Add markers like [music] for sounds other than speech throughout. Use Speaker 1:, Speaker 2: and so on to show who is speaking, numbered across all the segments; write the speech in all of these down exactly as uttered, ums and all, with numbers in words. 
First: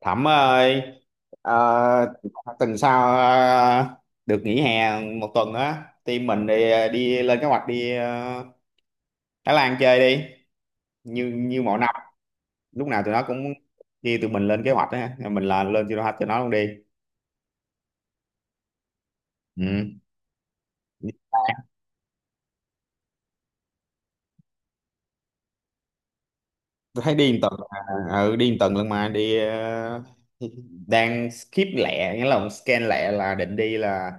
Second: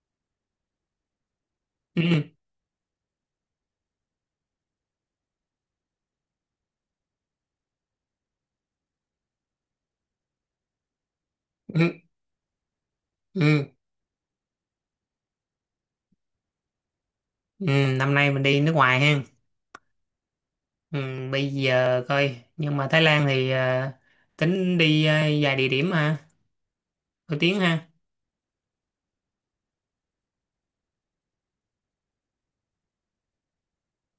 Speaker 1: Thẩm ơi, ờ,
Speaker 2: Ừ,
Speaker 1: tuần sau ờ, được nghỉ hè một tuần á, team mình đi đi lên kế hoạch đi ờ, Thái Lan chơi đi, như như mọi
Speaker 2: ừ,
Speaker 1: năm, lúc nào tụi nó cũng
Speaker 2: ừ,
Speaker 1: đi tụi mình lên kế hoạch á, mình là lên cho nó cho nó luôn đi.
Speaker 2: ừ. Năm nay mình đi nước ngoài ha.
Speaker 1: Ừ.
Speaker 2: Ừ, bây giờ coi nhưng mà Thái Lan thì ờ, tính đi ờ, vài địa điểm ha
Speaker 1: Tôi thấy đi một
Speaker 2: nổi
Speaker 1: tuần,
Speaker 2: tiếng ha.
Speaker 1: à, ừ, đi một tuần luôn mà đi ờ, đang skip lẹ, nghĩa là scan lẹ là định đi là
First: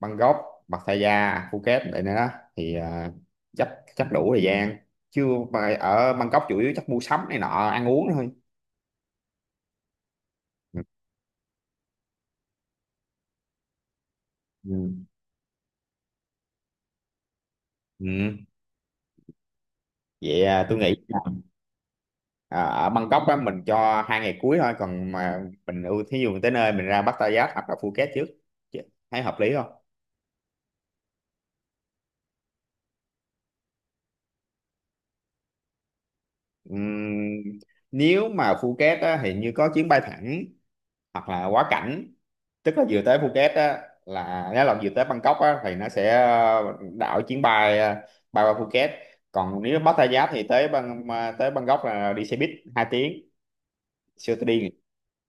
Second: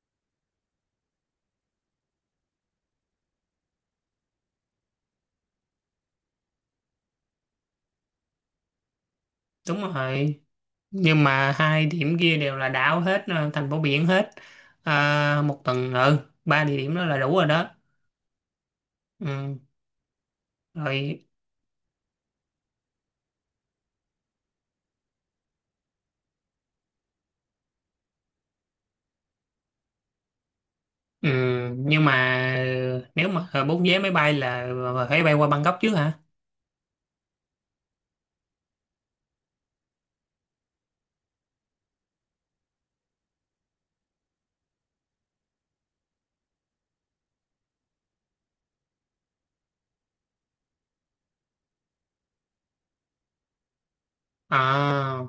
Speaker 1: Bangkok, Pattaya, Phuket vậy nữa đó thì ờ, chắc chắc đủ thời gian chứ mà ở Bangkok chủ yếu chắc mua sắm này nọ ăn uống thôi
Speaker 2: Đúng rồi,
Speaker 1: ừ.
Speaker 2: nhưng mà hai điểm kia đều là đảo hết, ờ, thành phố biển hết.
Speaker 1: Ừ.
Speaker 2: Ờ, một tuần, ừ ba địa điểm đó là đủ rồi đó.
Speaker 1: Ừ.
Speaker 2: Ừ,
Speaker 1: Vậy à, tôi nghĩ là,
Speaker 2: rồi.
Speaker 1: à, ở Bangkok á, mình cho hai ngày cuối thôi còn mà mình ưu thí dụ mình tới nơi mình ra Pattaya hoặc là Phuket trước. Chứ thấy hợp lý không?
Speaker 2: Ừ, nhưng mà ờ, nếu mà ờ, bút vé máy bay là ờ, phải bay qua Bangkok trước hả?
Speaker 1: Ừm, nếu mà Phuket á, thì như có chuyến bay thẳng hoặc là quá cảnh tức là vừa tới Phuket á là nếu là vừa tới Bangkok á thì nó sẽ ờ, đảo chuyến bay ờ, bay qua Phuket còn nếu Pattaya thì tới bang mà tới Bangkok là đi xe buýt hai tiếng siêu tôi đi
Speaker 2: À,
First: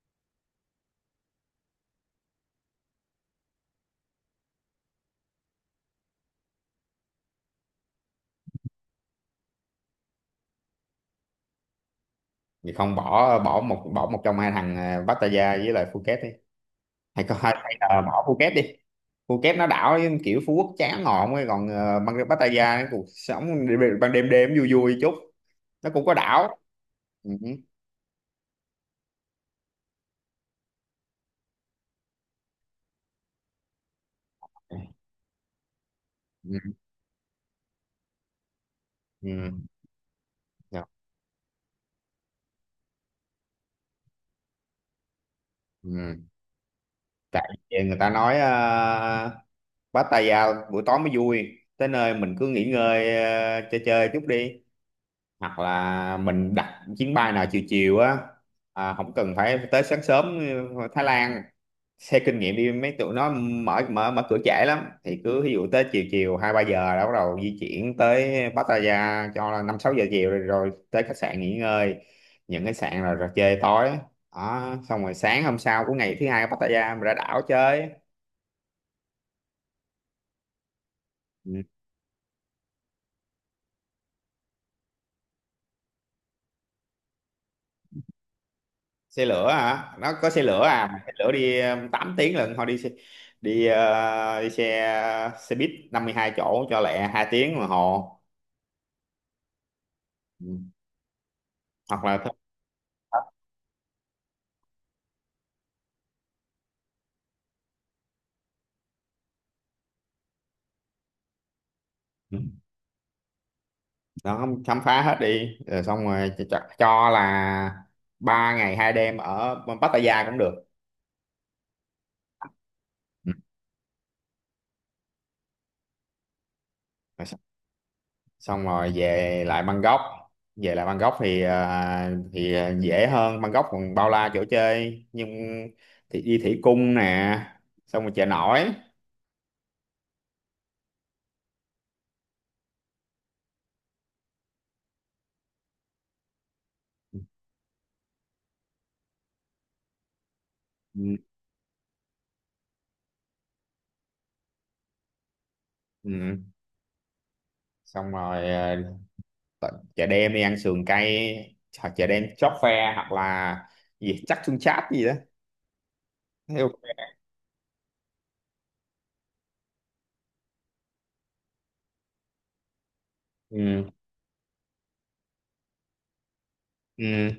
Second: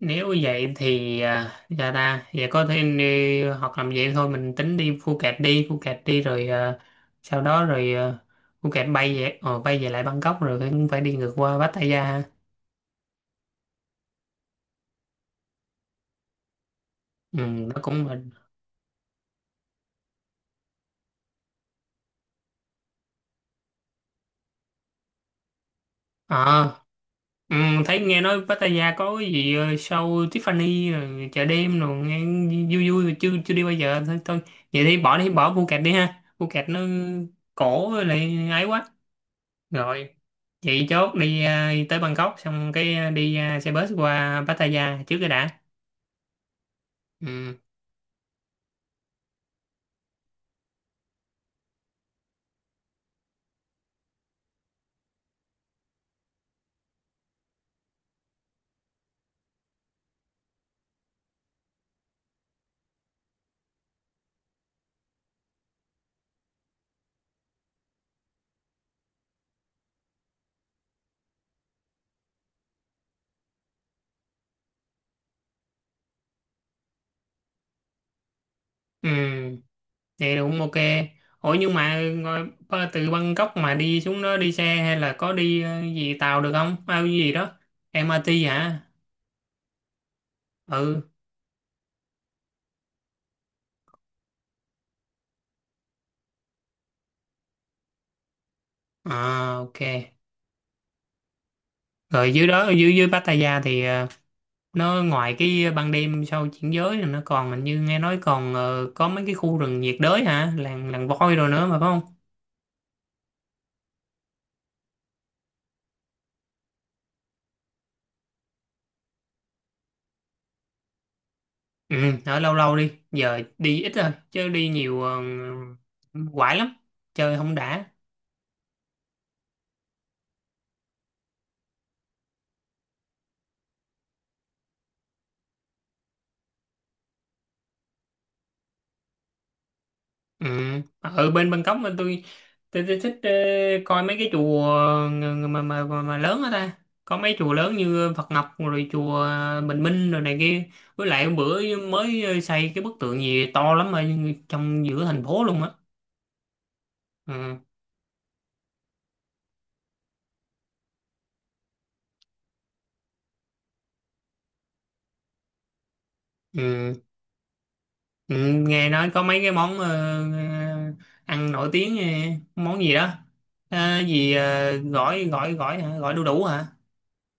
Speaker 2: nếu vậy thì à, dạ ta vậy có thể đi hoặc làm vậy thôi, mình tính đi Phuket, đi Phuket đi rồi. À, sau đó rồi, à, Phuket bay về ờ, bay về lại Bangkok rồi cũng phải đi ngược qua Pattaya ha.
Speaker 1: thì không bỏ bỏ một bỏ một trong hai thằng ờ, Pattaya với lại Phuket đi hay có
Speaker 2: Ừ,
Speaker 1: hay
Speaker 2: nó
Speaker 1: hay là
Speaker 2: cũng là
Speaker 1: bỏ Phuket đi. Phuket nó đảo kiểu Phú Quốc chán ngọn ấy còn ờ, bang Pattaya cuộc sống đêm- ban đêm đêm vui vui chút nó cũng có đảo
Speaker 2: à,
Speaker 1: ừ.
Speaker 2: ừ, thấy nghe nói Pattaya có cái gì ờ, show Tiffany rồi chợ đêm rồi nghe vui vui, mà chưa chưa đi bao giờ thôi thôi. Vậy thì bỏ đi bỏ Phuket đi ha, Phuket nó cổ với lại ấy quá.
Speaker 1: Ừ.
Speaker 2: Rồi,
Speaker 1: Ừ.
Speaker 2: chị chốt đi, à, đi tới Bangkok xong cái à, đi à, xe bus qua Pattaya trước cái đã.
Speaker 1: Ừ. Tại
Speaker 2: Ừ,
Speaker 1: vì người ta nói uh, bắt tay vào buổi tối mới vui tới nơi mình cứ nghỉ ngơi ờ, chơi chơi chút đi hoặc là mình đặt chuyến bay nào chiều chiều á à, không cần phải tới sáng sớm ờ, Thái Lan xe kinh nghiệm đi mấy tụi nó mở mở mở cửa trễ lắm thì cứ ví dụ tới chiều chiều hai ba giờ đã bắt đầu di chuyển tới Pattaya cho là năm sáu giờ chiều rồi, rồi tới khách sạn nghỉ ngơi những cái sạn là rồi chơi tối đó xong rồi sáng hôm sau của ngày thứ hai ở Pattaya mình ra đảo chơi
Speaker 2: ừ, vậy cũng ok.
Speaker 1: ừ.
Speaker 2: Ủa nhưng mà ngồi- ba- từ Bangkok mà đi xuống đó, đi xe hay là có đi à, gì tàu được không? Bao cái gì đó? em a tê hả?
Speaker 1: Xe lửa hả? Nó có xe lửa à mà
Speaker 2: Ừ,
Speaker 1: xe lửa đi um, tám tiếng lận thôi đi xe, đi, ờ, đi xe xe buýt năm mươi hai chỗ cho lẹ hai tiếng đồng hồ
Speaker 2: à, ok.
Speaker 1: ừ. Hoặc
Speaker 2: Rồi dưới đó, dưới dưới Pattaya thì à, nó ngoài cái ban đêm sau chuyển giới là nó còn hình như nghe nói còn ờ, có mấy cái khu rừng nhiệt đới hả? Làng làng voi rồi nữa mà phải không?
Speaker 1: là nó không khám phá hết đi rồi xong rồi cho, cho cho là ba ngày hai đêm ở Pattaya cũng được.
Speaker 2: Ừ, ở lâu lâu đi,
Speaker 1: Ừ.
Speaker 2: giờ đi ít thôi, chứ đi nhiều ờ, quải lắm,
Speaker 1: Rồi
Speaker 2: chơi
Speaker 1: xong
Speaker 2: không đã.
Speaker 1: xong rồi về lại Bangkok về lại Bangkok thì à, thì à, dễ hơn Bangkok còn bao la chỗ chơi nhưng thì đi thủy cung nè xong rồi chợ nổi
Speaker 2: Ừ, ở bên Bangkok mà tôi tôi, tôi thích ờ, coi mấy cái chùa ờ, ng- mà, mà mà mà lớn ở ta. Có mấy chùa lớn như Phật Ngọc rồi chùa ờ, Bình Minh rồi này kia. Với
Speaker 1: ừ.
Speaker 2: lại hôm bữa mới ờ, xây cái bức tượng gì to lắm ở trong giữa thành phố luôn á.
Speaker 1: Ừ.
Speaker 2: Ừ.
Speaker 1: Xong rồi à, t- chợ đêm đi ăn sườn cay hoặc chợ đêm chóp phe hoặc là gì chắc xương chát gì đó. Theo-
Speaker 2: Ừ. Ừ, nghe nói có mấy cái món ờ, ờ, ăn nổi tiếng, ờ, món gì đó,
Speaker 1: ừ.
Speaker 2: à, gì ờ, gỏi gỏi gỏi hả, gỏi đu đủ hả,
Speaker 1: Ừ.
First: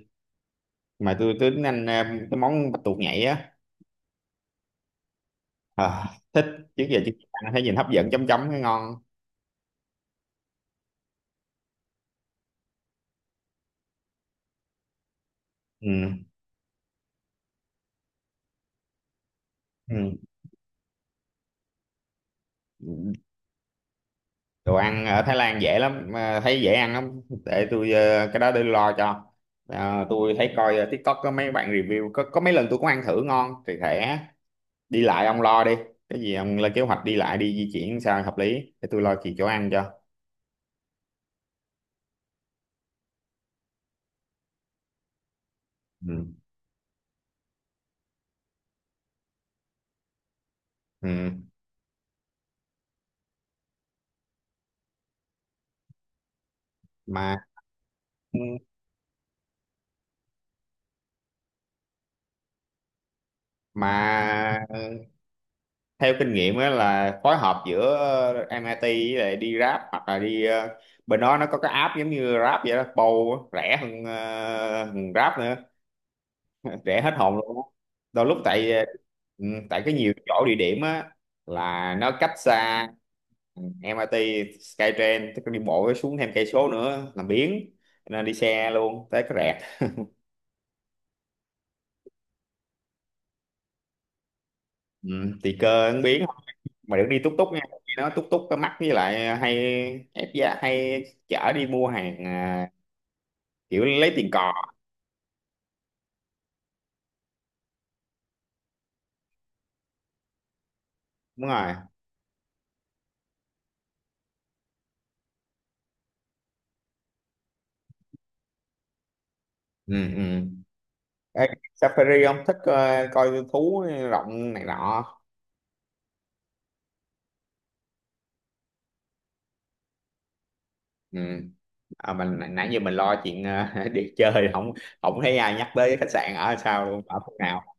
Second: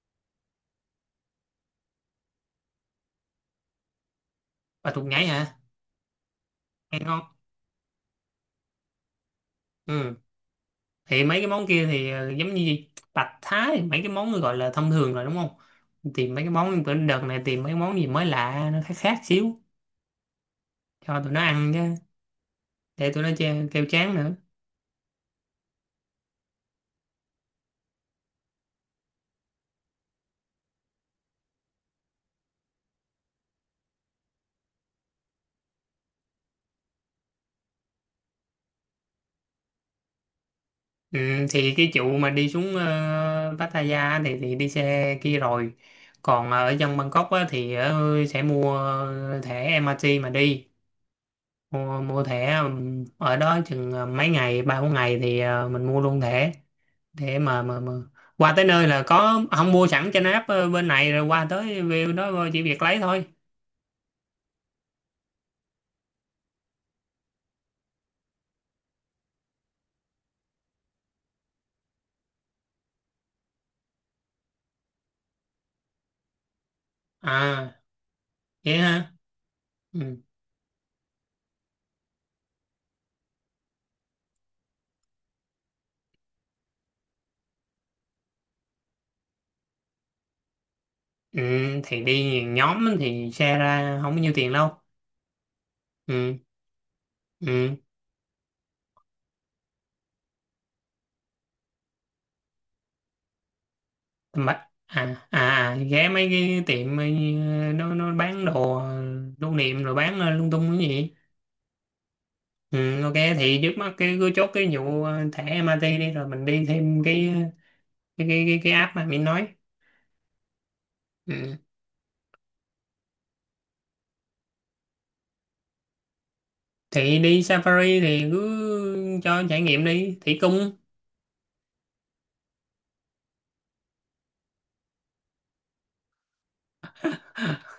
Speaker 1: Mà tôi tôi tính ăn ờ, cái món bạch tuộc nhảy á
Speaker 2: và thuộc nhảy hả?
Speaker 1: à, thích trước giờ
Speaker 2: Nghe
Speaker 1: chưa
Speaker 2: ngon.
Speaker 1: ăn thấy nhìn hấp dẫn chấm chấm cái ngon
Speaker 2: Ừ. Thì mấy cái món kia thì ờ, giống như gì? Bạch thái mấy cái món gọi là thông thường rồi đúng không?
Speaker 1: ừ.
Speaker 2: Tìm mấy cái món, bữa đợt này tìm mấy cái món gì mới lạ, nó khác khác xíu
Speaker 1: Ừ.
Speaker 2: cho tụi nó ăn chứ, để tụi nó che- kêu chán nữa.
Speaker 1: Đồ ăn ở Thái Lan dễ lắm mà thấy dễ ăn lắm để tôi ờ, cái đó để lo cho. Ờ, tôi thấy coi ờ, TikTok có mấy bạn review có có mấy lần tôi cũng ăn thử ngon thì thể đi lại ông lo đi cái gì ông lên kế hoạch đi lại đi di chuyển sao hợp lý để tôi lo chuyện chỗ ăn cho
Speaker 2: Ừ, thì cái vụ mà đi xuống ờ, Pattaya thì thì đi xe kia rồi.
Speaker 1: ừ.
Speaker 2: Còn ờ, ở dân Bangkok á, thì ờ, sẽ mua thẻ em a tê mà đi.
Speaker 1: Ừ.
Speaker 2: Mua, mua thẻ, ừm, ở đó chừng ờ, mấy ngày, ba bốn ngày thì ờ, mình mua luôn thẻ
Speaker 1: mà
Speaker 2: để mà, mà mà qua tới nơi là có, không mua sẵn trên app ờ, bên này rồi qua tới view đó ờ, chỉ việc lấy thôi.
Speaker 1: mà theo kinh nghiệm á là phối hợp giữa ờ, em i tê với lại đi Grab hoặc là đi ờ, bên đó nó có cái app giống như Grab vậy đó Bow á, rẻ hơn, ờ, hơn Grab nữa [laughs] rẻ hết hồn luôn á.
Speaker 2: À
Speaker 1: Đôi lúc tại
Speaker 2: vậy
Speaker 1: ờ,
Speaker 2: hả.
Speaker 1: ừ, tại cái nhiều
Speaker 2: Ừ.
Speaker 1: chỗ địa điểm á là nó cách xa em i tê Skytrain tức là đi bộ xuống thêm cây số nữa làm biếng nên đi xe luôn tới cái rẹt
Speaker 2: Ừ, thì đi nhiều nhóm thì xe ra không có nhiêu tiền đâu.
Speaker 1: ừ, tùy cơ ăn biếng
Speaker 2: Ừ.
Speaker 1: mà được đi túc túc nha
Speaker 2: Ừ.
Speaker 1: nó túc túc cái mắc với lại hay ép giá hay chở đi mua hàng à, kiểu lấy tiền cò
Speaker 2: Mà à à à, ghé mấy cái tiệm ờ, nó nó bán đồ lưu niệm rồi bán ờ, lung tung cái gì.
Speaker 1: đúng rồi
Speaker 2: Ừ, ok, thì trước mắt cái cứ chốt cái vụ ờ, thẻ em rờ tê đi rồi mình đi thêm cái ờ, cái cái cái, cái app mà mình nói.
Speaker 1: ừ ừ Ê,
Speaker 2: Ừ.
Speaker 1: Safari ông thích ờ, coi thú rộng này nọ
Speaker 2: Thì đi Safari thì cứ cho trải nghiệm đi thủy cung.
Speaker 1: ừ à, mình nãy nãy giờ mình lo chuyện ờ, [laughs] đi chơi không không thấy ai nhắc tới khách sạn ở sao luôn ở phút nào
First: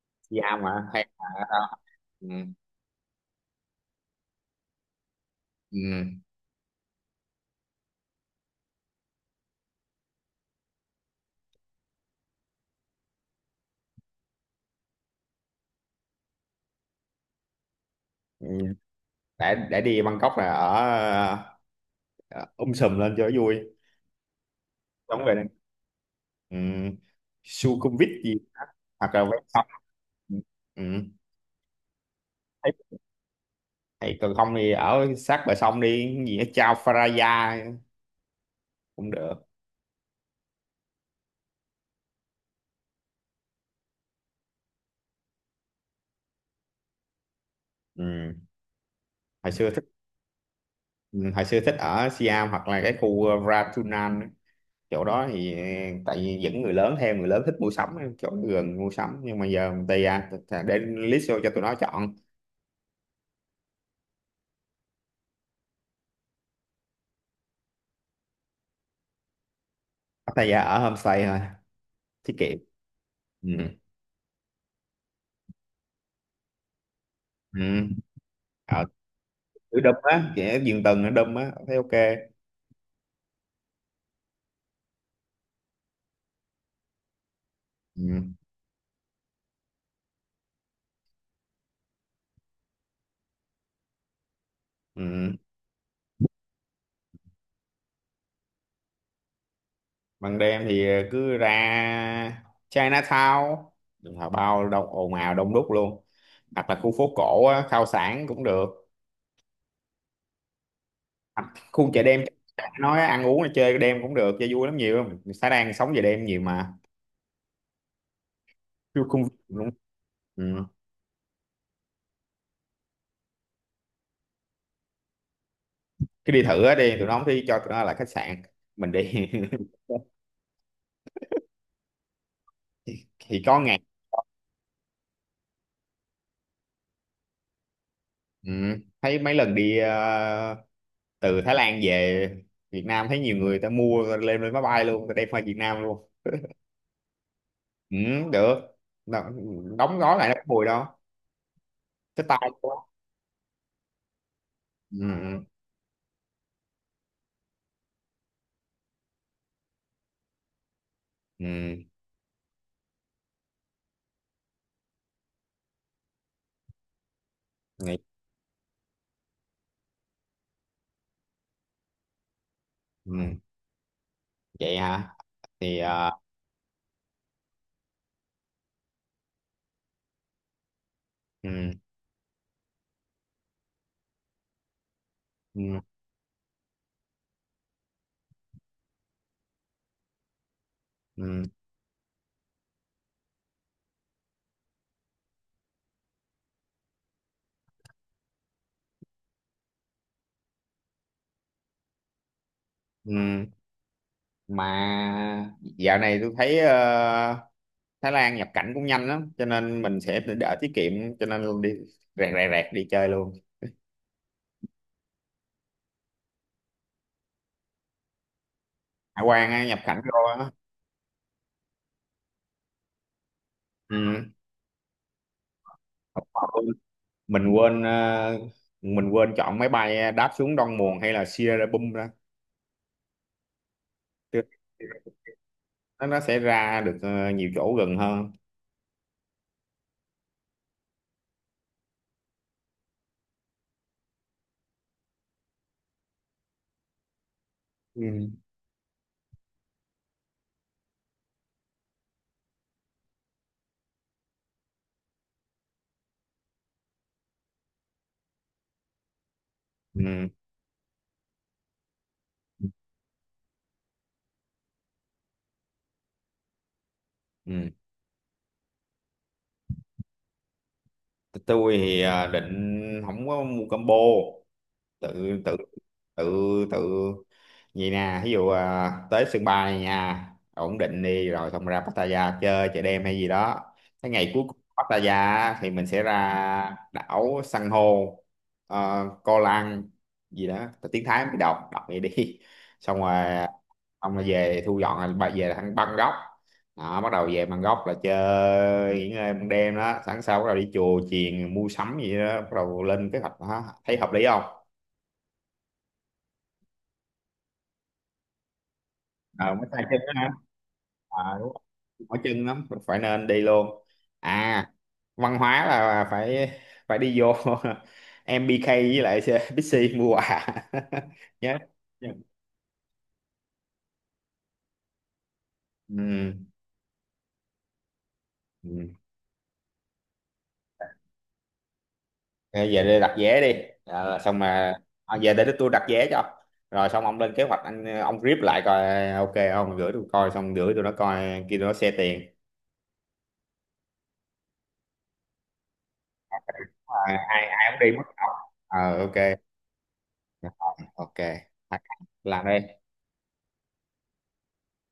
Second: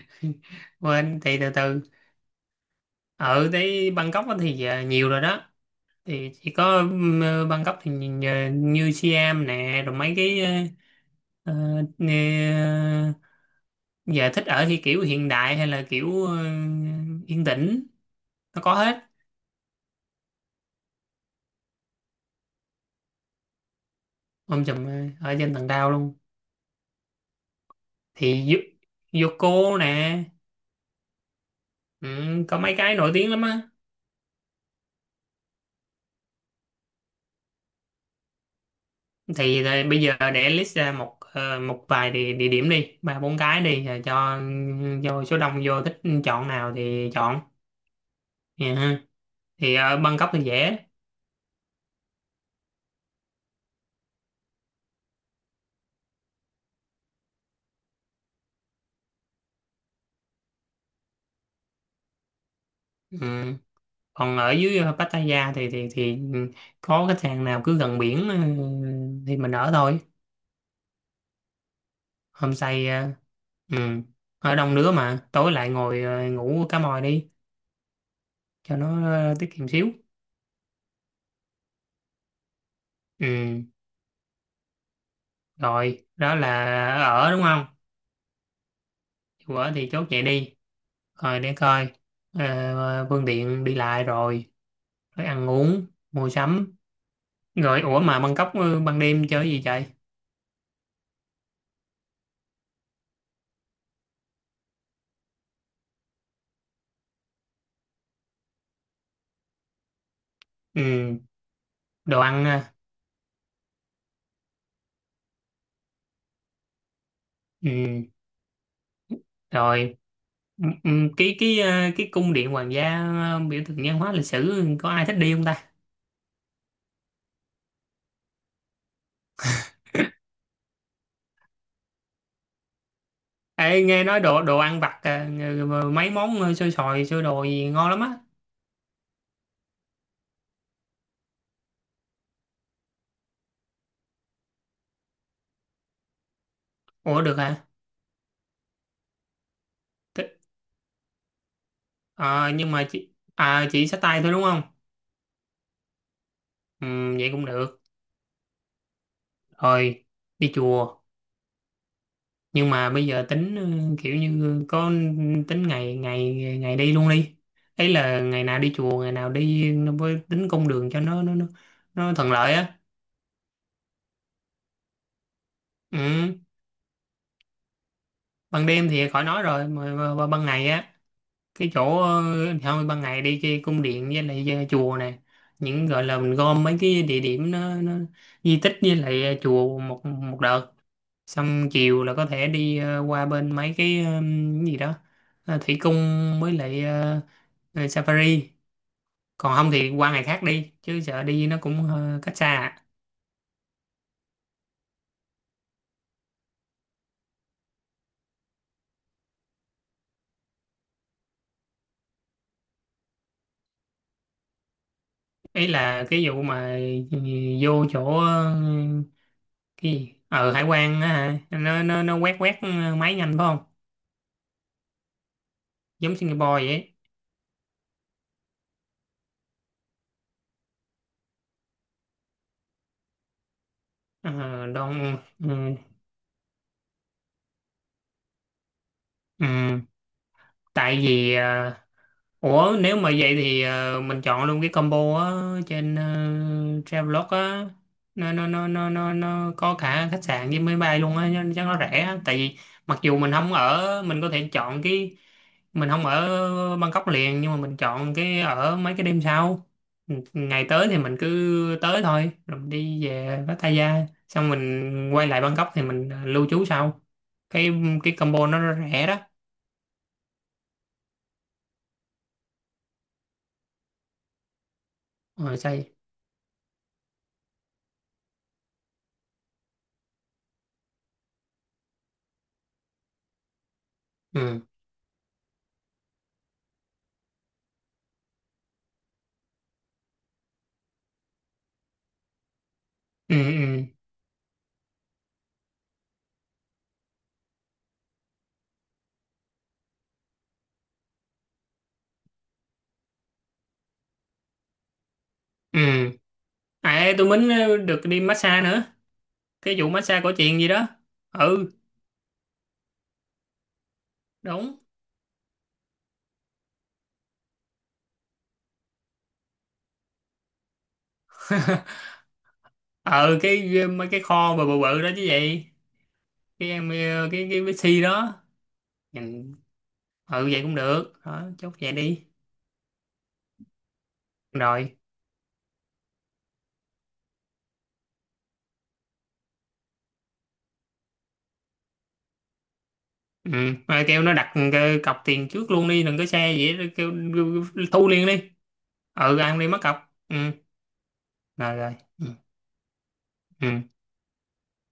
Speaker 2: [laughs]
Speaker 1: Siam mà hay
Speaker 2: Quên
Speaker 1: là
Speaker 2: thì
Speaker 1: ở
Speaker 2: từ
Speaker 1: đâu?
Speaker 2: từ.
Speaker 1: Ừ.
Speaker 2: Ở tới Bangkok á thì ờ, nhiều rồi đó.
Speaker 1: Ừ.
Speaker 2: Thì chỉ có ừm, ờ, Bangkok thì nhìn ờ, như Siam nè rồi mấy cái ờ, ờ, giờ thích ở thì kiểu hiện đại hay là kiểu ờ, yên tĩnh,
Speaker 1: Ừ.
Speaker 2: nó có hết.
Speaker 1: để để đi Bangkok là ở ờ, um sùm lên cho vui
Speaker 2: Ông chùm
Speaker 1: đúng
Speaker 2: ờ,
Speaker 1: rồi
Speaker 2: ở trên tầng cao luôn,
Speaker 1: ừ, Sukhumvit
Speaker 2: thì
Speaker 1: gì đó.
Speaker 2: Yu-
Speaker 1: Hoặc là ven sông
Speaker 2: Yoko nè.
Speaker 1: ừ. Ừ.
Speaker 2: Ừ, có
Speaker 1: Thấy
Speaker 2: mấy cái nổi tiếng lắm á.
Speaker 1: thì còn không thì ở sát bờ sông đi cái gì ở Chao Phraya cũng được
Speaker 2: Thì ờ, bây giờ để list ra một ờ, một vài địa, địa điểm đi, ba bốn cái đi rồi cho cho số đông vô thích chọn nào thì chọn.
Speaker 1: ừ.
Speaker 2: Dạ ha.
Speaker 1: Hồi xưa
Speaker 2: Thì
Speaker 1: thích
Speaker 2: ở Bangkok thì dễ.
Speaker 1: ừ, hồi xưa thích ở Siam hoặc là cái khu ờ, Ratunan á. Chỗ đó thì ờ, tại vì dẫn người lớn theo người lớn thích mua sắm chỗ gần mua sắm nhưng mà giờ Pattaya để list vô cho tụi nó chọn.
Speaker 2: Ừ. Còn ở dưới ờ, Pattaya thì thì thì ừ, có khách sạn nào cứ gần biển ờ, thì mình ở thôi.
Speaker 1: Pattaya ở homestay thôi tiết
Speaker 2: Hôm
Speaker 1: kiệm
Speaker 2: say ờ, ừ,
Speaker 1: ừ.
Speaker 2: ở đông đứa mà tối lại ngồi ờ, ngủ cá mòi đi,
Speaker 1: Ừ.
Speaker 2: cho
Speaker 1: ở
Speaker 2: nó ờ, tiết kiệm
Speaker 1: ở
Speaker 2: xíu.
Speaker 1: Đâm á kẻ giường tầng ở Đâm á thấy ok
Speaker 2: Ừ, rồi đó là ở đúng không?
Speaker 1: ừ.
Speaker 2: Dù ở thì chốt vậy đi, rồi để coi ờ, phương tiện đi lại, rồi rồi
Speaker 1: Ừ.
Speaker 2: ăn uống, mua sắm. Rồi ủa, mà Bangkok ờ, ban đêm chơi gì vậy?
Speaker 1: Ban đêm thì ờ, cứ ra Chinatown là bao đông ồn ào đông đúc luôn hoặc là khu phố cổ á, khao sản cũng được.
Speaker 2: Ừ,
Speaker 1: Hoặc khu chợ
Speaker 2: đồ
Speaker 1: đêm
Speaker 2: ăn à.
Speaker 1: nói ăn uống là chơi đêm cũng được chơi vui lắm nhiều lắm xã đang sống về đêm nhiều mà.
Speaker 2: Ừ,
Speaker 1: Chứ không luôn
Speaker 2: rồi.
Speaker 1: ừ.
Speaker 2: Ừ, ừ, cái cái ờ, cái cung điện hoàng gia ờ, biểu tượng văn hóa lịch sử, có ai thích đi không ta?
Speaker 1: Cứ đi thử á đi tụi nó không thì cho tụi nó là khách sạn mình đi [laughs] thì, thì có ngày
Speaker 2: Ê, nghe nói đồ đồ ăn vặt à, ng- mấy món ờ, xôi xoài, xôi đồ gì ngon lắm á.
Speaker 1: ừ. Thấy mấy lần đi ờ, từ Thái Lan về Việt Nam thấy nhiều người ta mua lên lên máy bay luôn ta đem qua Việt Nam luôn
Speaker 2: Ủa được hả?
Speaker 1: ừ, được. Nó- đóng gói
Speaker 2: Thế-
Speaker 1: lại nó có mùi đâu cái tay
Speaker 2: à,
Speaker 1: của
Speaker 2: nhưng
Speaker 1: nó.
Speaker 2: mà chị à, chị xách tay thôi đúng không?
Speaker 1: Ừ,
Speaker 2: Ừ, vậy cũng được. Rồi. Đi chùa.
Speaker 1: ừ,
Speaker 2: Nhưng mà bây giờ tính ừ, kiểu như ờ, có tính ngày ngày, ngày đi luôn đi,
Speaker 1: ừ,
Speaker 2: ấy
Speaker 1: nghĩ-
Speaker 2: là ngày nào đi chùa, ngày nào đi nó, với tính cung đường cho nó nó nó, nó thuận lợi á.
Speaker 1: ừ, vậy hả thì ờ,
Speaker 2: Ừ. Ban đêm thì khỏi nói rồi, mà, mà, mà ban ngày á
Speaker 1: ừ,
Speaker 2: cái chỗ ờ, thôi ban ngày đi cái cung điện với lại ờ, chùa nè,
Speaker 1: ừ,
Speaker 2: những gọi là mình gom mấy cái địa điểm nó, nó di tích với lại ờ, chùa một một đợt.
Speaker 1: ừ,
Speaker 2: Xong chiều là có thể đi ờ, qua bên mấy cái ờ, cái gì đó, ờ, thủy cung, với lại ờ, ờ, safari. Còn không thì qua ngày khác đi chứ sợ đi nó cũng ờ, cách xa à.
Speaker 1: ừ. Mà dạo này tôi thấy ờ, Thái Lan nhập cảnh cũng nhanh lắm cho nên mình sẽ đỡ tiết kiệm cho nên đi rẹt rẹt rẹt đi chơi luôn
Speaker 2: Ý là cái vụ mà ờ, vô chỗ ờ,
Speaker 1: hải quan á, nhập
Speaker 2: cái
Speaker 1: cảnh
Speaker 2: gì
Speaker 1: vô á
Speaker 2: ở hải quan á hả, nó nó nó quét quét ờ, máy nhanh phải không?
Speaker 1: ừ.
Speaker 2: Giống Singapore vậy.
Speaker 1: Mình quên ờ, mình quên chọn máy bay đáp xuống Đông Muồn hay là Sierra Bum ra
Speaker 2: Ờ, Đông ừ.
Speaker 1: nó nó sẽ ra được ờ, nhiều chỗ gần hơn
Speaker 2: Ừ. Tại vì ờ, ủa nếu mà vậy thì ờ, mình chọn luôn cái combo á trên uh, Travelog á,
Speaker 1: ừ.
Speaker 2: nó nó nó nó nó nó có cả khách sạn với máy bay luôn á, chắc nó rẻ á. Tại vì mặc dù mình không ở, mình có thể chọn cái, mình không ở Bangkok liền nhưng mà mình chọn cái ở mấy cái đêm sau.
Speaker 1: Ừ.
Speaker 2: Ngày tới thì mình cứ tới thôi rồi mình đi về Pattaya, xong mình quay lại Bangkok thì mình ờ, lưu trú sau.
Speaker 1: Ừ.
Speaker 2: cái cái combo nó rẻ đó.
Speaker 1: Tôi thì ờ, định không có mua combo tự tự
Speaker 2: Rồi sao vậy?
Speaker 1: tự tự vậy nè ví dụ à, tới sân bay này nha ổn định đi rồi xong ra Pattaya chơi chợ đêm hay gì đó cái ngày cuối cùng
Speaker 2: Ừ
Speaker 1: Pattaya á, thì mình sẽ ra đảo san hô ờ, Koh Lang gì đó tiếng Thái mới đọc đọc vậy đi [laughs] xong
Speaker 2: ừ
Speaker 1: rồi
Speaker 2: ừ
Speaker 1: ông là về thu dọn là bà về là thằng Bangkok đó, bắt đầu về Bangkok là chơi nghỉ ngơi ban đêm đó sáng sau bắt đầu đi chùa chiền mua sắm gì đó bắt đầu lên kế hoạch đó. Thấy hợp lý không?
Speaker 2: ừ. À, tôi mới được đi massage nữa.
Speaker 1: Ờ mới
Speaker 2: Cái
Speaker 1: tay
Speaker 2: vụ
Speaker 1: chân đó
Speaker 2: massage
Speaker 1: hả
Speaker 2: cổ truyền gì đó.
Speaker 1: ờ đúng
Speaker 2: Ừ,
Speaker 1: rồi mỏi chân lắm phải nên đi luôn à
Speaker 2: đúng.
Speaker 1: văn hóa là phải phải đi vô [laughs] Em MBK với lại [laughs] Bixi mua quà [laughs] nhớ
Speaker 2: Ờ, cái mấy cái kho bự bự bự đó chứ gì.
Speaker 1: ừ.
Speaker 2: Cái em, cái cái cái si đó.
Speaker 1: Ừ.
Speaker 2: Nhìn, ừ vậy cũng được. Đó, chốt vậy đi.
Speaker 1: Thôi về đây đặt vé đi. Ờ, xong mà
Speaker 2: Rồi.
Speaker 1: à, về để tôi đặt vé cho rồi xong ông lên kế hoạch anh ông rip lại coi ok không gửi tôi coi xong gửi tụi nó coi kia tụi nó xe tiền
Speaker 2: Ừ, mà kêu nó đặt cái cọc tiền trước luôn đi, đừng có xe gì hết,
Speaker 1: à,
Speaker 2: kêu
Speaker 1: ai ai cũng đi mất
Speaker 2: thu liền
Speaker 1: ông
Speaker 2: đi.
Speaker 1: ờ ok.
Speaker 2: Ừ, ăn đi mất cọc. Ừ,
Speaker 1: Rồi, ok
Speaker 2: rồi rồi. Ừ.
Speaker 1: làm đi
Speaker 2: Ừ.